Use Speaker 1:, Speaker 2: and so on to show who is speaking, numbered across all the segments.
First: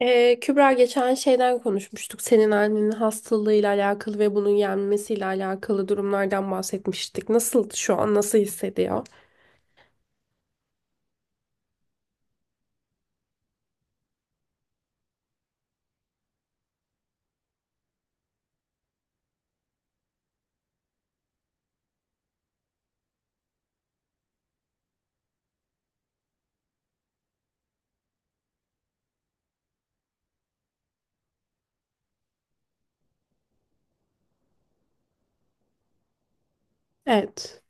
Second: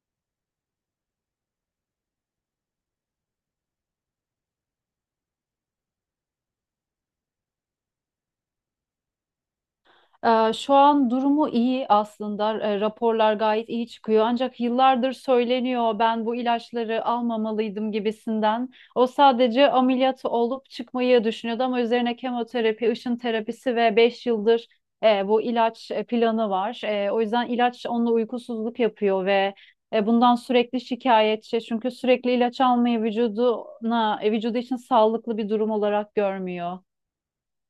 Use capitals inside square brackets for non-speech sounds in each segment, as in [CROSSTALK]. Speaker 1: Kübra geçen şeyden konuşmuştuk. Senin annenin hastalığıyla alakalı ve bunun yenmesiyle alakalı durumlardan bahsetmiştik. Şu an nasıl hissediyor?
Speaker 2: Şu an durumu iyi aslında. Raporlar gayet iyi çıkıyor. Ancak yıllardır söyleniyor ben bu ilaçları almamalıydım gibisinden. O sadece ameliyatı olup çıkmayı düşünüyordu ama üzerine kemoterapi, ışın terapisi ve 5 yıldır bu ilaç planı var. O yüzden ilaç onunla uykusuzluk yapıyor ve bundan sürekli şikayetçi. Çünkü sürekli ilaç almayı vücudu için sağlıklı bir durum olarak görmüyor.
Speaker 1: Evet.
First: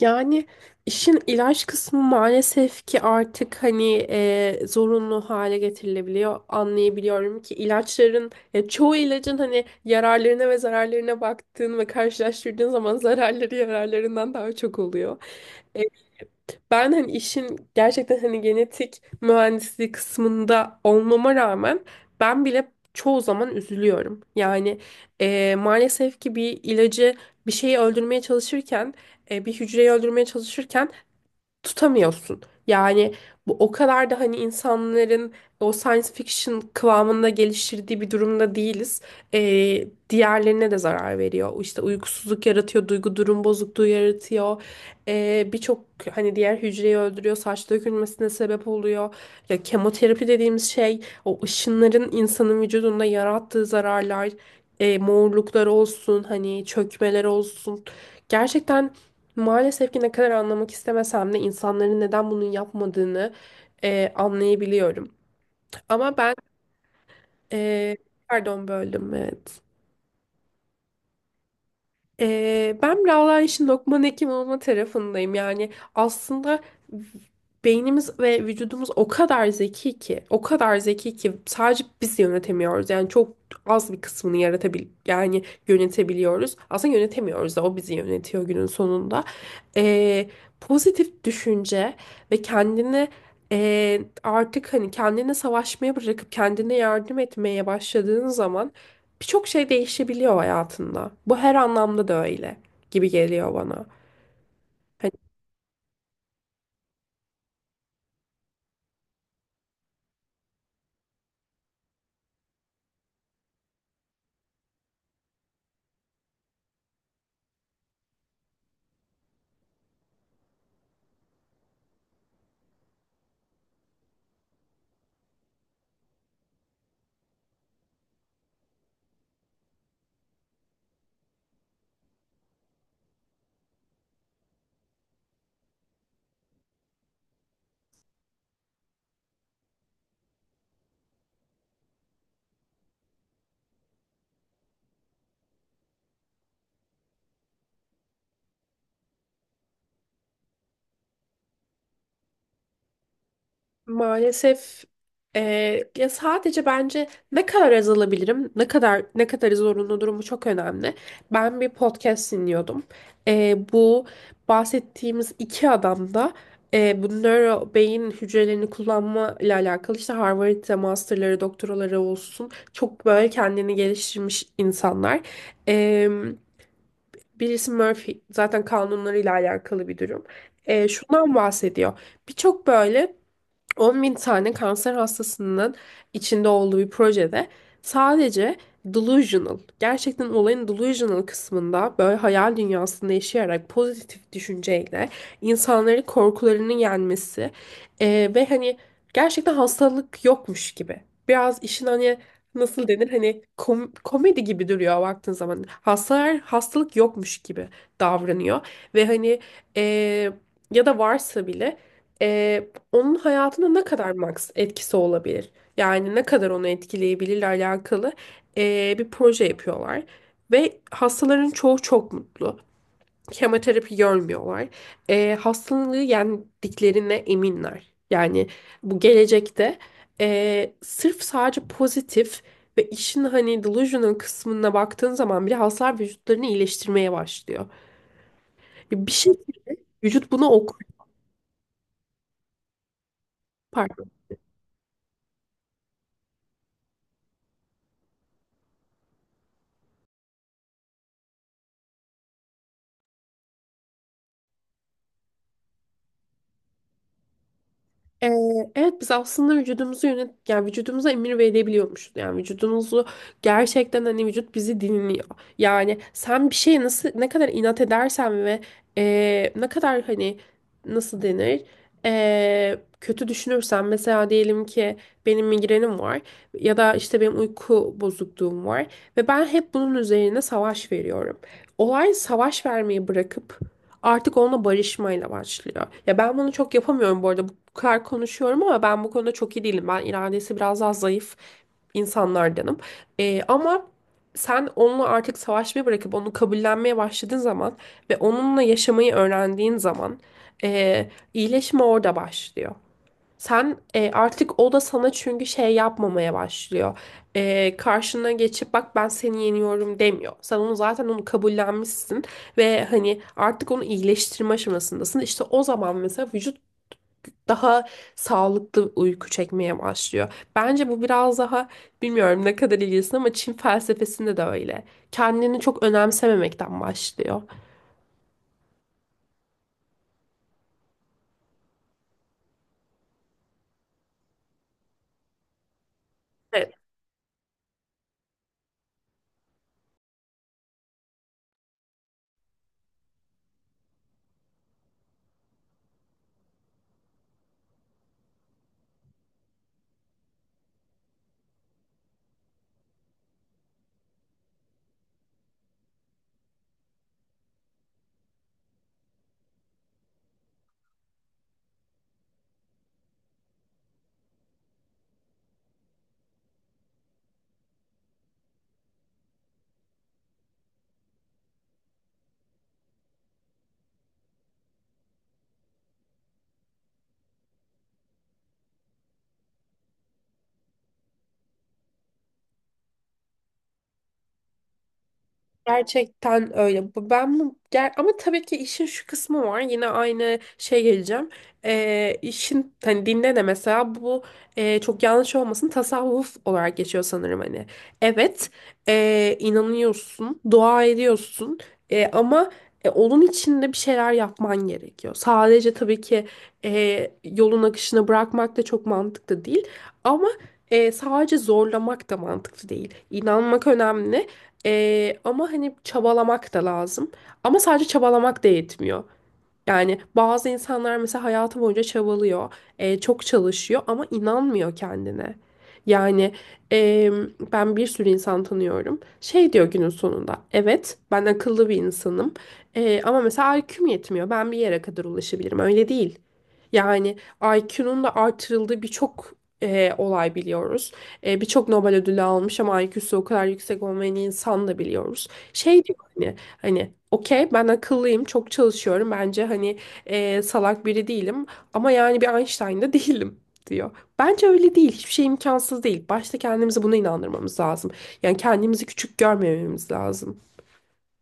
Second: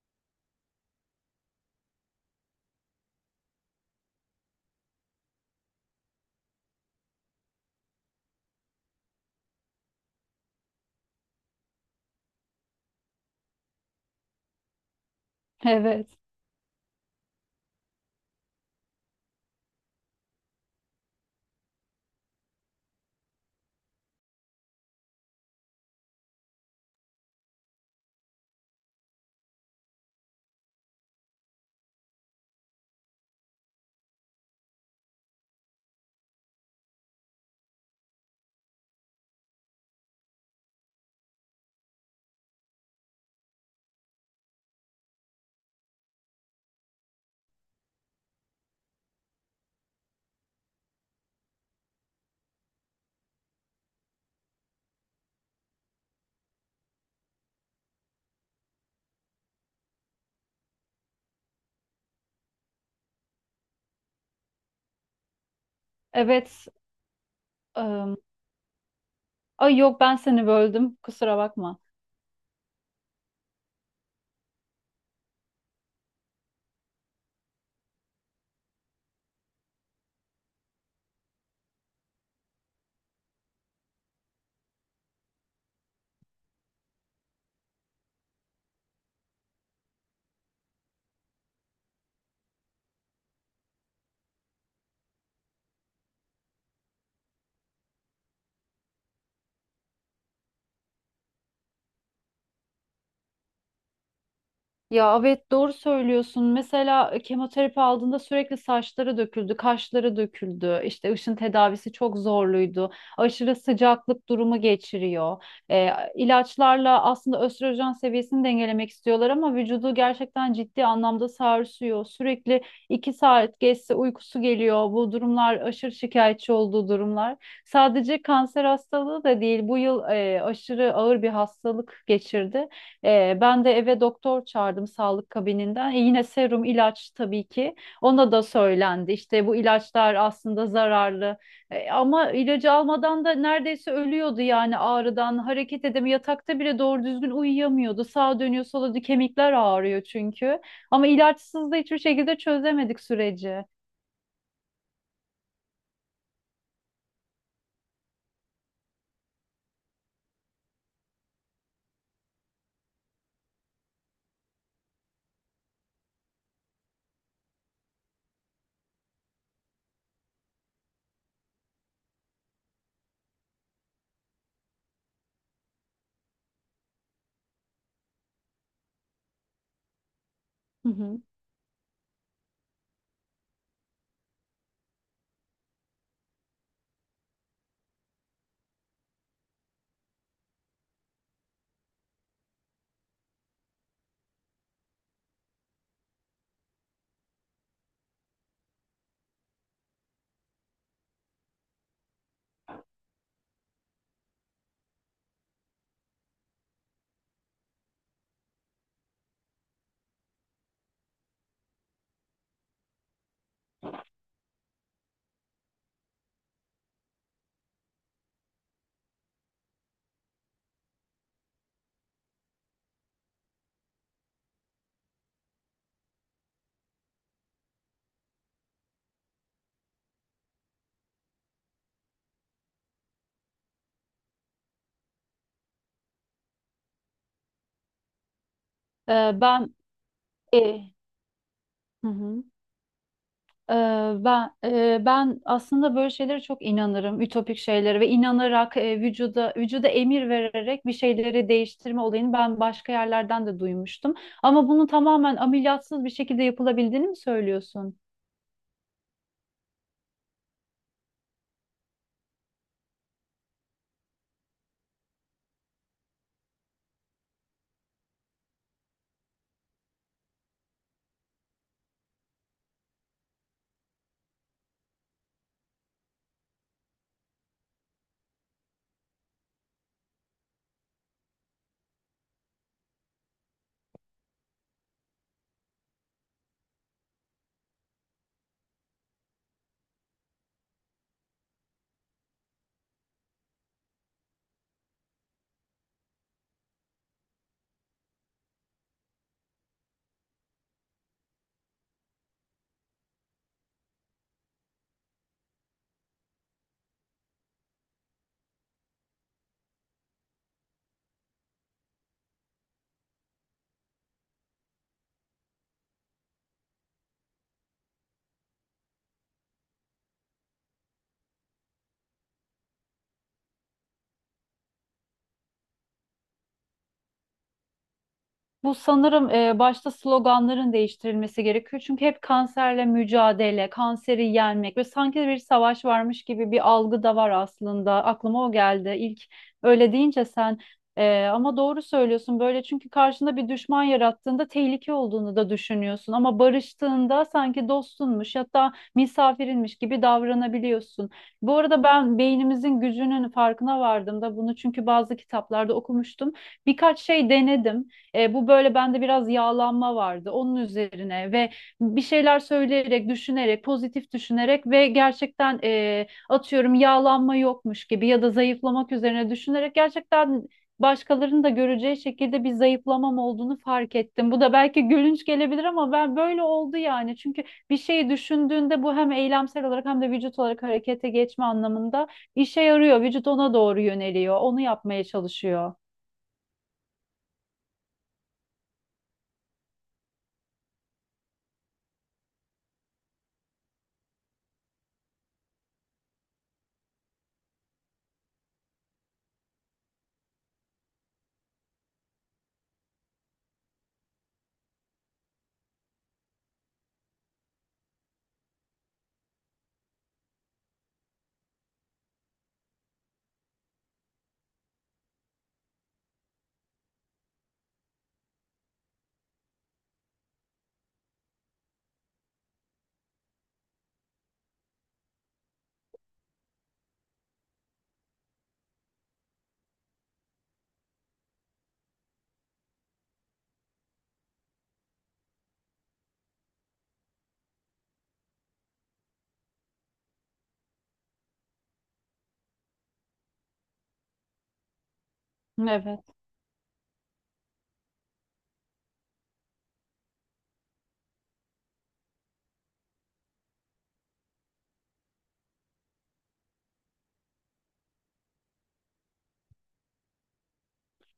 Speaker 1: Yani işin ilaç kısmı maalesef ki artık hani zorunlu hale getirilebiliyor. Anlayabiliyorum ki ilaçların ya çoğu ilacın hani yararlarına ve zararlarına baktığın ve karşılaştırdığın zaman zararları yararlarından daha çok oluyor. E,
Speaker 2: Evet.
Speaker 1: Ben hani işin gerçekten hani genetik mühendisliği kısmında olmama rağmen ben bile çoğu zaman üzülüyorum. Yani maalesef ki bir ilacı bir şeyi öldürmeye çalışırken bir hücreyi öldürmeye çalışırken tutamıyorsun. Yani bu o kadar da hani insanların o science fiction kıvamında geliştirdiği bir durumda değiliz. Diğerlerine de zarar veriyor. İşte uykusuzluk yaratıyor, duygu durum bozukluğu yaratıyor. Birçok hani diğer hücreyi öldürüyor, saç dökülmesine sebep oluyor. Ya kemoterapi dediğimiz şey o ışınların insanın vücudunda yarattığı zararlar, morluklar olsun, hani çökmeler olsun. Gerçekten. Maalesef ki ne kadar anlamak istemesem de insanların neden bunu yapmadığını anlayabiliyorum. Ama ben,
Speaker 2: Evet.
Speaker 1: e, pardon böldüm, evet.
Speaker 2: Ay yok, ben seni böldüm. Kusura bakma.
Speaker 1: Ben biraz daha işin Lokman hekim olma tarafındayım. Yani aslında beynimiz ve vücudumuz o kadar zeki ki, o kadar zeki ki sadece biz yönetemiyoruz. Yani çok az bir kısmını yani yönetebiliyoruz. Aslında yönetemiyoruz da o bizi yönetiyor günün sonunda. Ee, Pozitif düşünce ve kendini artık hani kendine savaşmaya bırakıp kendine yardım etmeye başladığın zaman birçok şey değişebiliyor hayatında. Bu her anlamda da öyle gibi geliyor bana. Hani.
Speaker 2: Ya evet, doğru söylüyorsun. Mesela kemoterapi aldığında sürekli saçları döküldü, kaşları döküldü. İşte ışın tedavisi çok zorluydu. Aşırı sıcaklık durumu geçiriyor. E, ilaçlarla aslında östrojen seviyesini dengelemek istiyorlar ama vücudu gerçekten ciddi anlamda sarsıyor. Sürekli iki saat geçse uykusu geliyor. Bu durumlar aşırı şikayetçi olduğu durumlar. Sadece kanser hastalığı da değil. Bu yıl aşırı ağır bir hastalık geçirdi. Ben de eve doktor çağırdım sağlık kabininden. Yine serum ilaç tabii ki. Ona da söylendi. İşte bu ilaçlar aslında zararlı. Ama ilacı almadan da neredeyse ölüyordu yani ağrıdan. Hareket edemiyor. Yatakta bile doğru düzgün uyuyamıyordu. Sağa dönüyor, sola dönüyor. Kemikler ağrıyor çünkü. Ama ilaçsız da hiçbir şekilde çözemedik süreci.
Speaker 1: Maalesef, ya sadece bence ne kadar azalabilirim, ne kadar zorunlu durumu çok önemli. Ben bir podcast dinliyordum. Bu bahsettiğimiz iki adam da, bu nöro beyin hücrelerini kullanma ile alakalı, işte Harvard'da masterları, doktoraları olsun, çok böyle kendini geliştirmiş insanlar. Eee, Birisi Murphy zaten kanunlarıyla alakalı bir durum.
Speaker 2: Hı hı.
Speaker 1: Şundan bahsediyor. Birçok böyle 10 bin tane kanser hastasının içinde olduğu bir projede sadece delusional, gerçekten olayın delusional kısmında böyle hayal dünyasında yaşayarak pozitif düşünceyle insanları korkularını yenmesi, ve hani gerçekten hastalık yokmuş gibi. Biraz işin hani nasıl denir hani komedi gibi duruyor baktığın zaman. Hastalar hastalık yokmuş gibi davranıyor ve hani, eee, ya da varsa bile, e, onun hayatına ne kadar max etkisi olabilir? Yani ne kadar onu etkileyebilirle alakalı bir proje yapıyorlar. Ve hastaların çoğu çok mutlu. Kemoterapi görmüyorlar. Hastalığı yendiklerine eminler. Yani bu gelecekte, sırf sadece pozitif ve işin hani delusional kısmına baktığın zaman bile, hastalar vücutlarını iyileştirmeye başlıyor. Bir
Speaker 2: Ee,
Speaker 1: şey
Speaker 2: ben
Speaker 1: Vücut bunu
Speaker 2: e,
Speaker 1: okuyor.
Speaker 2: hı hı.
Speaker 1: Pardon.
Speaker 2: Ee, ben aslında böyle şeylere çok inanırım, ütopik şeylere ve inanarak vücuda emir vererek bir şeyleri değiştirme olayını ben başka yerlerden de duymuştum. Ama bunun tamamen ameliyatsız bir şekilde yapılabildiğini mi söylüyorsun?
Speaker 1: Ee, evet, biz aslında vücudumuzu yani vücudumuza emir verebiliyormuşuz. Yani vücudumuzu gerçekten hani vücut bizi dinliyor. Yani sen bir şeye nasıl ne kadar inat edersen ve ne kadar hani nasıl denir kötü düşünürsen, mesela diyelim ki benim migrenim var ya da işte benim uyku bozukluğum var ve ben hep bunun üzerine savaş veriyorum. Olay savaş vermeyi bırakıp artık onunla barışmayla başlıyor. Ya ben bunu çok yapamıyorum bu arada. Bu kadar konuşuyorum ama ben bu konuda çok iyi değilim. Ben iradesi biraz daha zayıf insanlardanım. Ama sen onunla artık savaşmayı bırakıp onu kabullenmeye başladığın zaman ve onunla yaşamayı öğrendiğin zaman iyileşme orada başlıyor. Sen, artık o da sana çünkü şey yapmamaya başlıyor. Karşına geçip bak ben seni yeniyorum demiyor. Sen onu, zaten onu kabullenmişsin ve hani artık onu iyileştirme aşamasındasın. İşte o zaman mesela vücut daha sağlıklı uyku çekmeye başlıyor. Bence bu biraz daha, bilmiyorum ne kadar ilgilisin ama, Çin felsefesinde de öyle. Kendini çok önemsememekten başlıyor.
Speaker 2: Bu sanırım başta sloganların değiştirilmesi gerekiyor. Çünkü hep kanserle mücadele, kanseri yenmek ve sanki bir savaş varmış gibi bir algı da var aslında. Aklıma o geldi. İlk öyle deyince ama doğru söylüyorsun böyle çünkü karşında bir düşman yarattığında tehlike olduğunu da düşünüyorsun ama barıştığında sanki dostunmuş, hatta misafirinmiş gibi davranabiliyorsun. Bu arada ben beynimizin gücünün farkına vardım da bunu çünkü bazı kitaplarda okumuştum. Birkaç şey denedim. Bu böyle bende biraz yağlanma vardı onun üzerine ve bir şeyler söyleyerek, düşünerek, pozitif düşünerek ve gerçekten atıyorum yağlanma yokmuş gibi ya da zayıflamak üzerine düşünerek gerçekten başkalarının da göreceği şekilde bir zayıflamam olduğunu fark ettim. Bu da belki gülünç gelebilir ama ben böyle oldu yani. Çünkü bir şeyi düşündüğünde bu hem eylemsel olarak hem de vücut olarak harekete geçme anlamında işe yarıyor. Vücut ona doğru yöneliyor, onu yapmaya çalışıyor.
Speaker 1: Gerçekten öyle. Ben bu ama tabii ki işin şu kısmı var. Yine aynı şey geleceğim. İşin hani dinde de mesela bu, çok yanlış olmasın, tasavvuf olarak geçiyor sanırım hani. Evet, inanıyorsun, dua ediyorsun. Ama, onun içinde bir şeyler yapman gerekiyor. Sadece tabii ki yolun akışına bırakmak da çok mantıklı değil. Ama sadece zorlamak da mantıklı değil. İnanmak önemli. Ama hani çabalamak da lazım. Ama sadece çabalamak da yetmiyor. Yani bazı insanlar mesela hayatı boyunca çabalıyor, çok çalışıyor ama inanmıyor kendine. Yani, e, ben bir sürü insan tanıyorum. Şey diyor günün sonunda, evet ben akıllı bir insanım, ama mesela IQ'm yetmiyor. Ben bir yere kadar ulaşabilirim. Öyle değil. Yani IQ'nun da artırıldığı birçok olay biliyoruz. Birçok Nobel ödülü almış ama IQ'su o kadar yüksek olmayan insan da biliyoruz. Şey diyor
Speaker 2: Evet.
Speaker 1: hani. Hani okey, ben akıllıyım, çok çalışıyorum. Bence hani, salak biri değilim ama yani bir Einstein de [LAUGHS] değilim diyor. Bence öyle değil. Hiçbir şey imkansız değil. Başta kendimizi buna inandırmamız lazım. Yani kendimizi küçük görmememiz lazım.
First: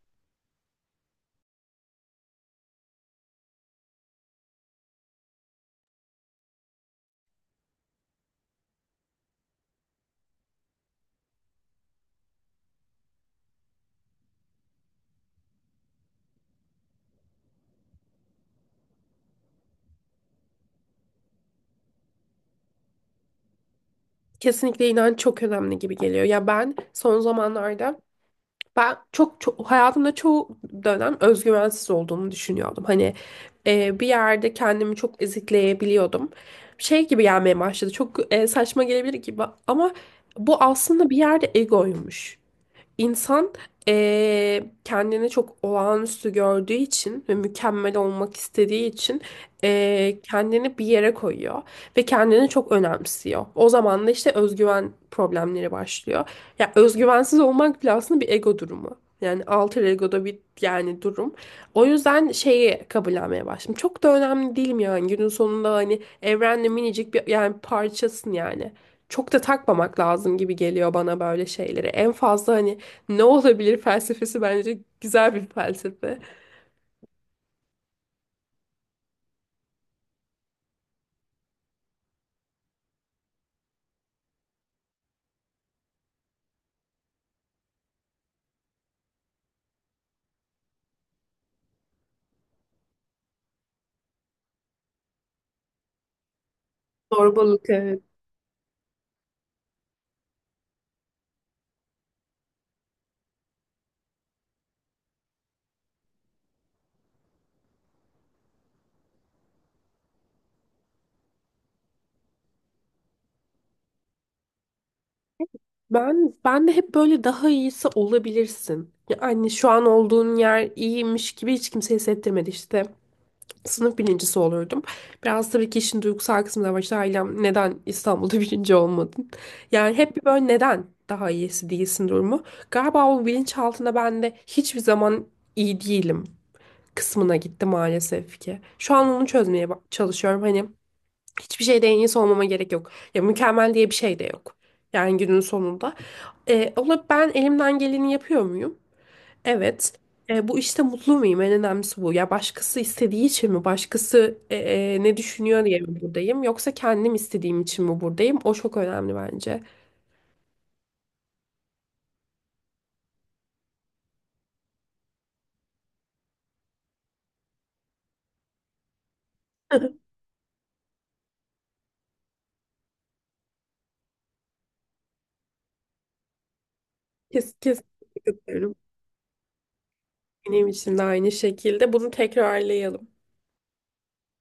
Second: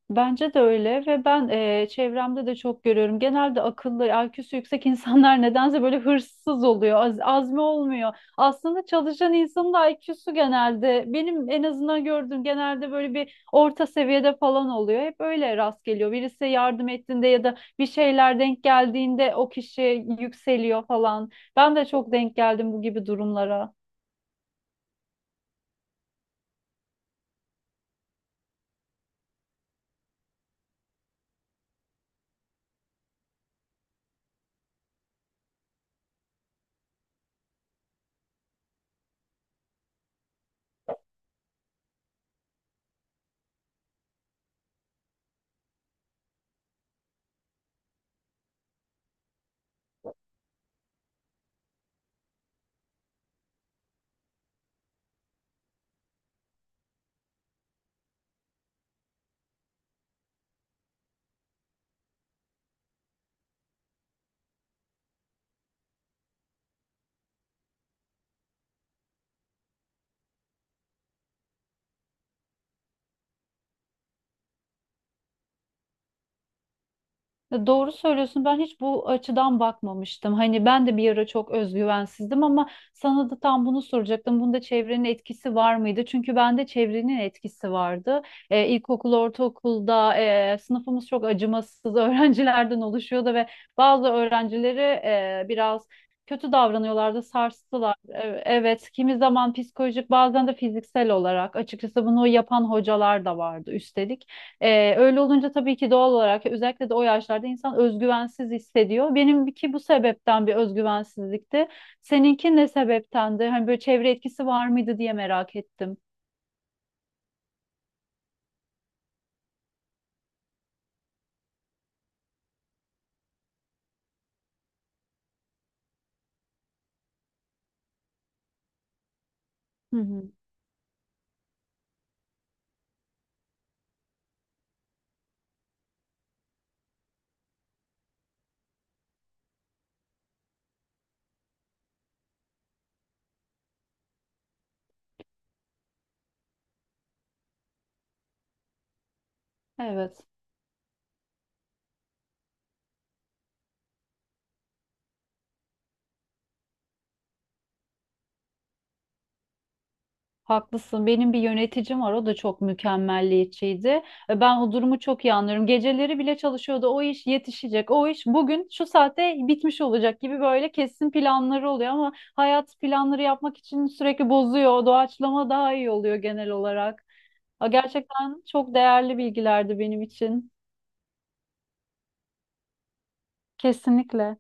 Speaker 2: Bence de öyle ve ben çevremde de çok görüyorum. Genelde akıllı, IQ'su yüksek [LAUGHS] insanlar nedense böyle hırsız oluyor, azmi olmuyor. Aslında çalışan insanın da IQ'su genelde benim en azından gördüğüm genelde böyle bir orta seviyede falan oluyor. Hep öyle rast geliyor. Birisi yardım ettiğinde ya da bir şeyler denk geldiğinde o kişi yükseliyor falan. Ben de çok denk geldim bu gibi durumlara.
Speaker 1: Kesinlikle inanç çok önemli gibi geliyor. Ya ben son zamanlarda, ben çok, çok hayatımda çoğu dönem özgüvensiz olduğumu düşünüyordum. Hani, bir yerde kendimi çok ezikleyebiliyordum. Şey gibi gelmeye başladı. Çok saçma gelebilir gibi ama bu aslında bir yerde egoymuş. İnsan, kendini çok olağanüstü gördüğü için ve mükemmel olmak istediği için, kendini bir yere koyuyor ve kendini çok önemsiyor. O zaman da işte özgüven problemleri başlıyor. Ya özgüvensiz olmak bile aslında bir ego durumu. Yani alter ego'da bir yani durum. O yüzden şeyi kabullenmeye başladım. Çok da önemli değilim yani günün sonunda, hani evrenle minicik bir yani parçasın, yani çok da takmamak lazım gibi geliyor bana böyle şeyleri. En fazla hani ne olabilir felsefesi bence güzel bir felsefe.
Speaker 2: Ya doğru söylüyorsun. Ben hiç bu açıdan bakmamıştım. Hani ben de bir ara çok özgüvensizdim ama sana da tam bunu soracaktım. Bunda çevrenin etkisi var mıydı? Çünkü bende çevrenin etkisi vardı. İlkokul, ortaokulda sınıfımız çok acımasız [LAUGHS] öğrencilerden oluşuyordu ve bazı öğrencileri biraz kötü davranıyorlardı,
Speaker 1: Zorbalık,
Speaker 2: sarstılar.
Speaker 1: evet.
Speaker 2: Evet, kimi zaman psikolojik, bazen de fiziksel olarak. Açıkçası bunu yapan hocalar da vardı üstelik. Öyle olunca tabii ki doğal olarak özellikle de o yaşlarda insan özgüvensiz hissediyor. Benimki bu sebepten bir özgüvensizlikti. Seninki ne sebeptendi? Hani böyle çevre etkisi var mıydı diye merak ettim.
Speaker 1: Ben de hep böyle daha iyisi olabilirsin. Yani şu an olduğun yer iyiymiş gibi hiç kimse hissettirmedi işte. Sınıf birincisi olurdum. Biraz tabii ki işin duygusal kısmı da var. İşte ailem, neden İstanbul'da [LAUGHS] birinci olmadın? Yani
Speaker 2: Hı
Speaker 1: hep bir
Speaker 2: hı.
Speaker 1: böyle neden daha iyisi değilsin durumu. Galiba o bilinçaltında ben de hiçbir zaman iyi değilim kısmına gitti maalesef ki. Şu an onu çözmeye çalışıyorum. Hani hiçbir şeyde en iyisi olmama gerek yok. Ya mükemmel diye bir şey de yok. Yani günün sonunda. Ama ben elimden geleni yapıyor muyum? Evet.
Speaker 2: Evet.
Speaker 1: Bu işte mutlu muyum? En önemlisi bu. Ya başkası istediği için mi? Başkası, ne düşünüyor diye mi buradayım? Yoksa kendim istediğim için mi buradayım? O çok önemli bence.
Speaker 2: Haklısın. Benim bir yöneticim var. O da çok mükemmelliyetçiydi. Ben o durumu çok iyi anlıyorum. Geceleri bile çalışıyordu. O iş yetişecek. O iş bugün şu saate bitmiş
Speaker 1: [LAUGHS]
Speaker 2: olacak gibi böyle kesin planları oluyor ama hayat planları yapmak için sürekli bozuyor. Doğaçlama daha iyi oluyor genel olarak.
Speaker 1: Kes,
Speaker 2: Aa,
Speaker 1: kes.
Speaker 2: gerçekten çok değerli bilgilerdi benim için.
Speaker 1: Benim için de aynı şekilde. Bunu tekrarlayalım.
Speaker 2: Kesinlikle.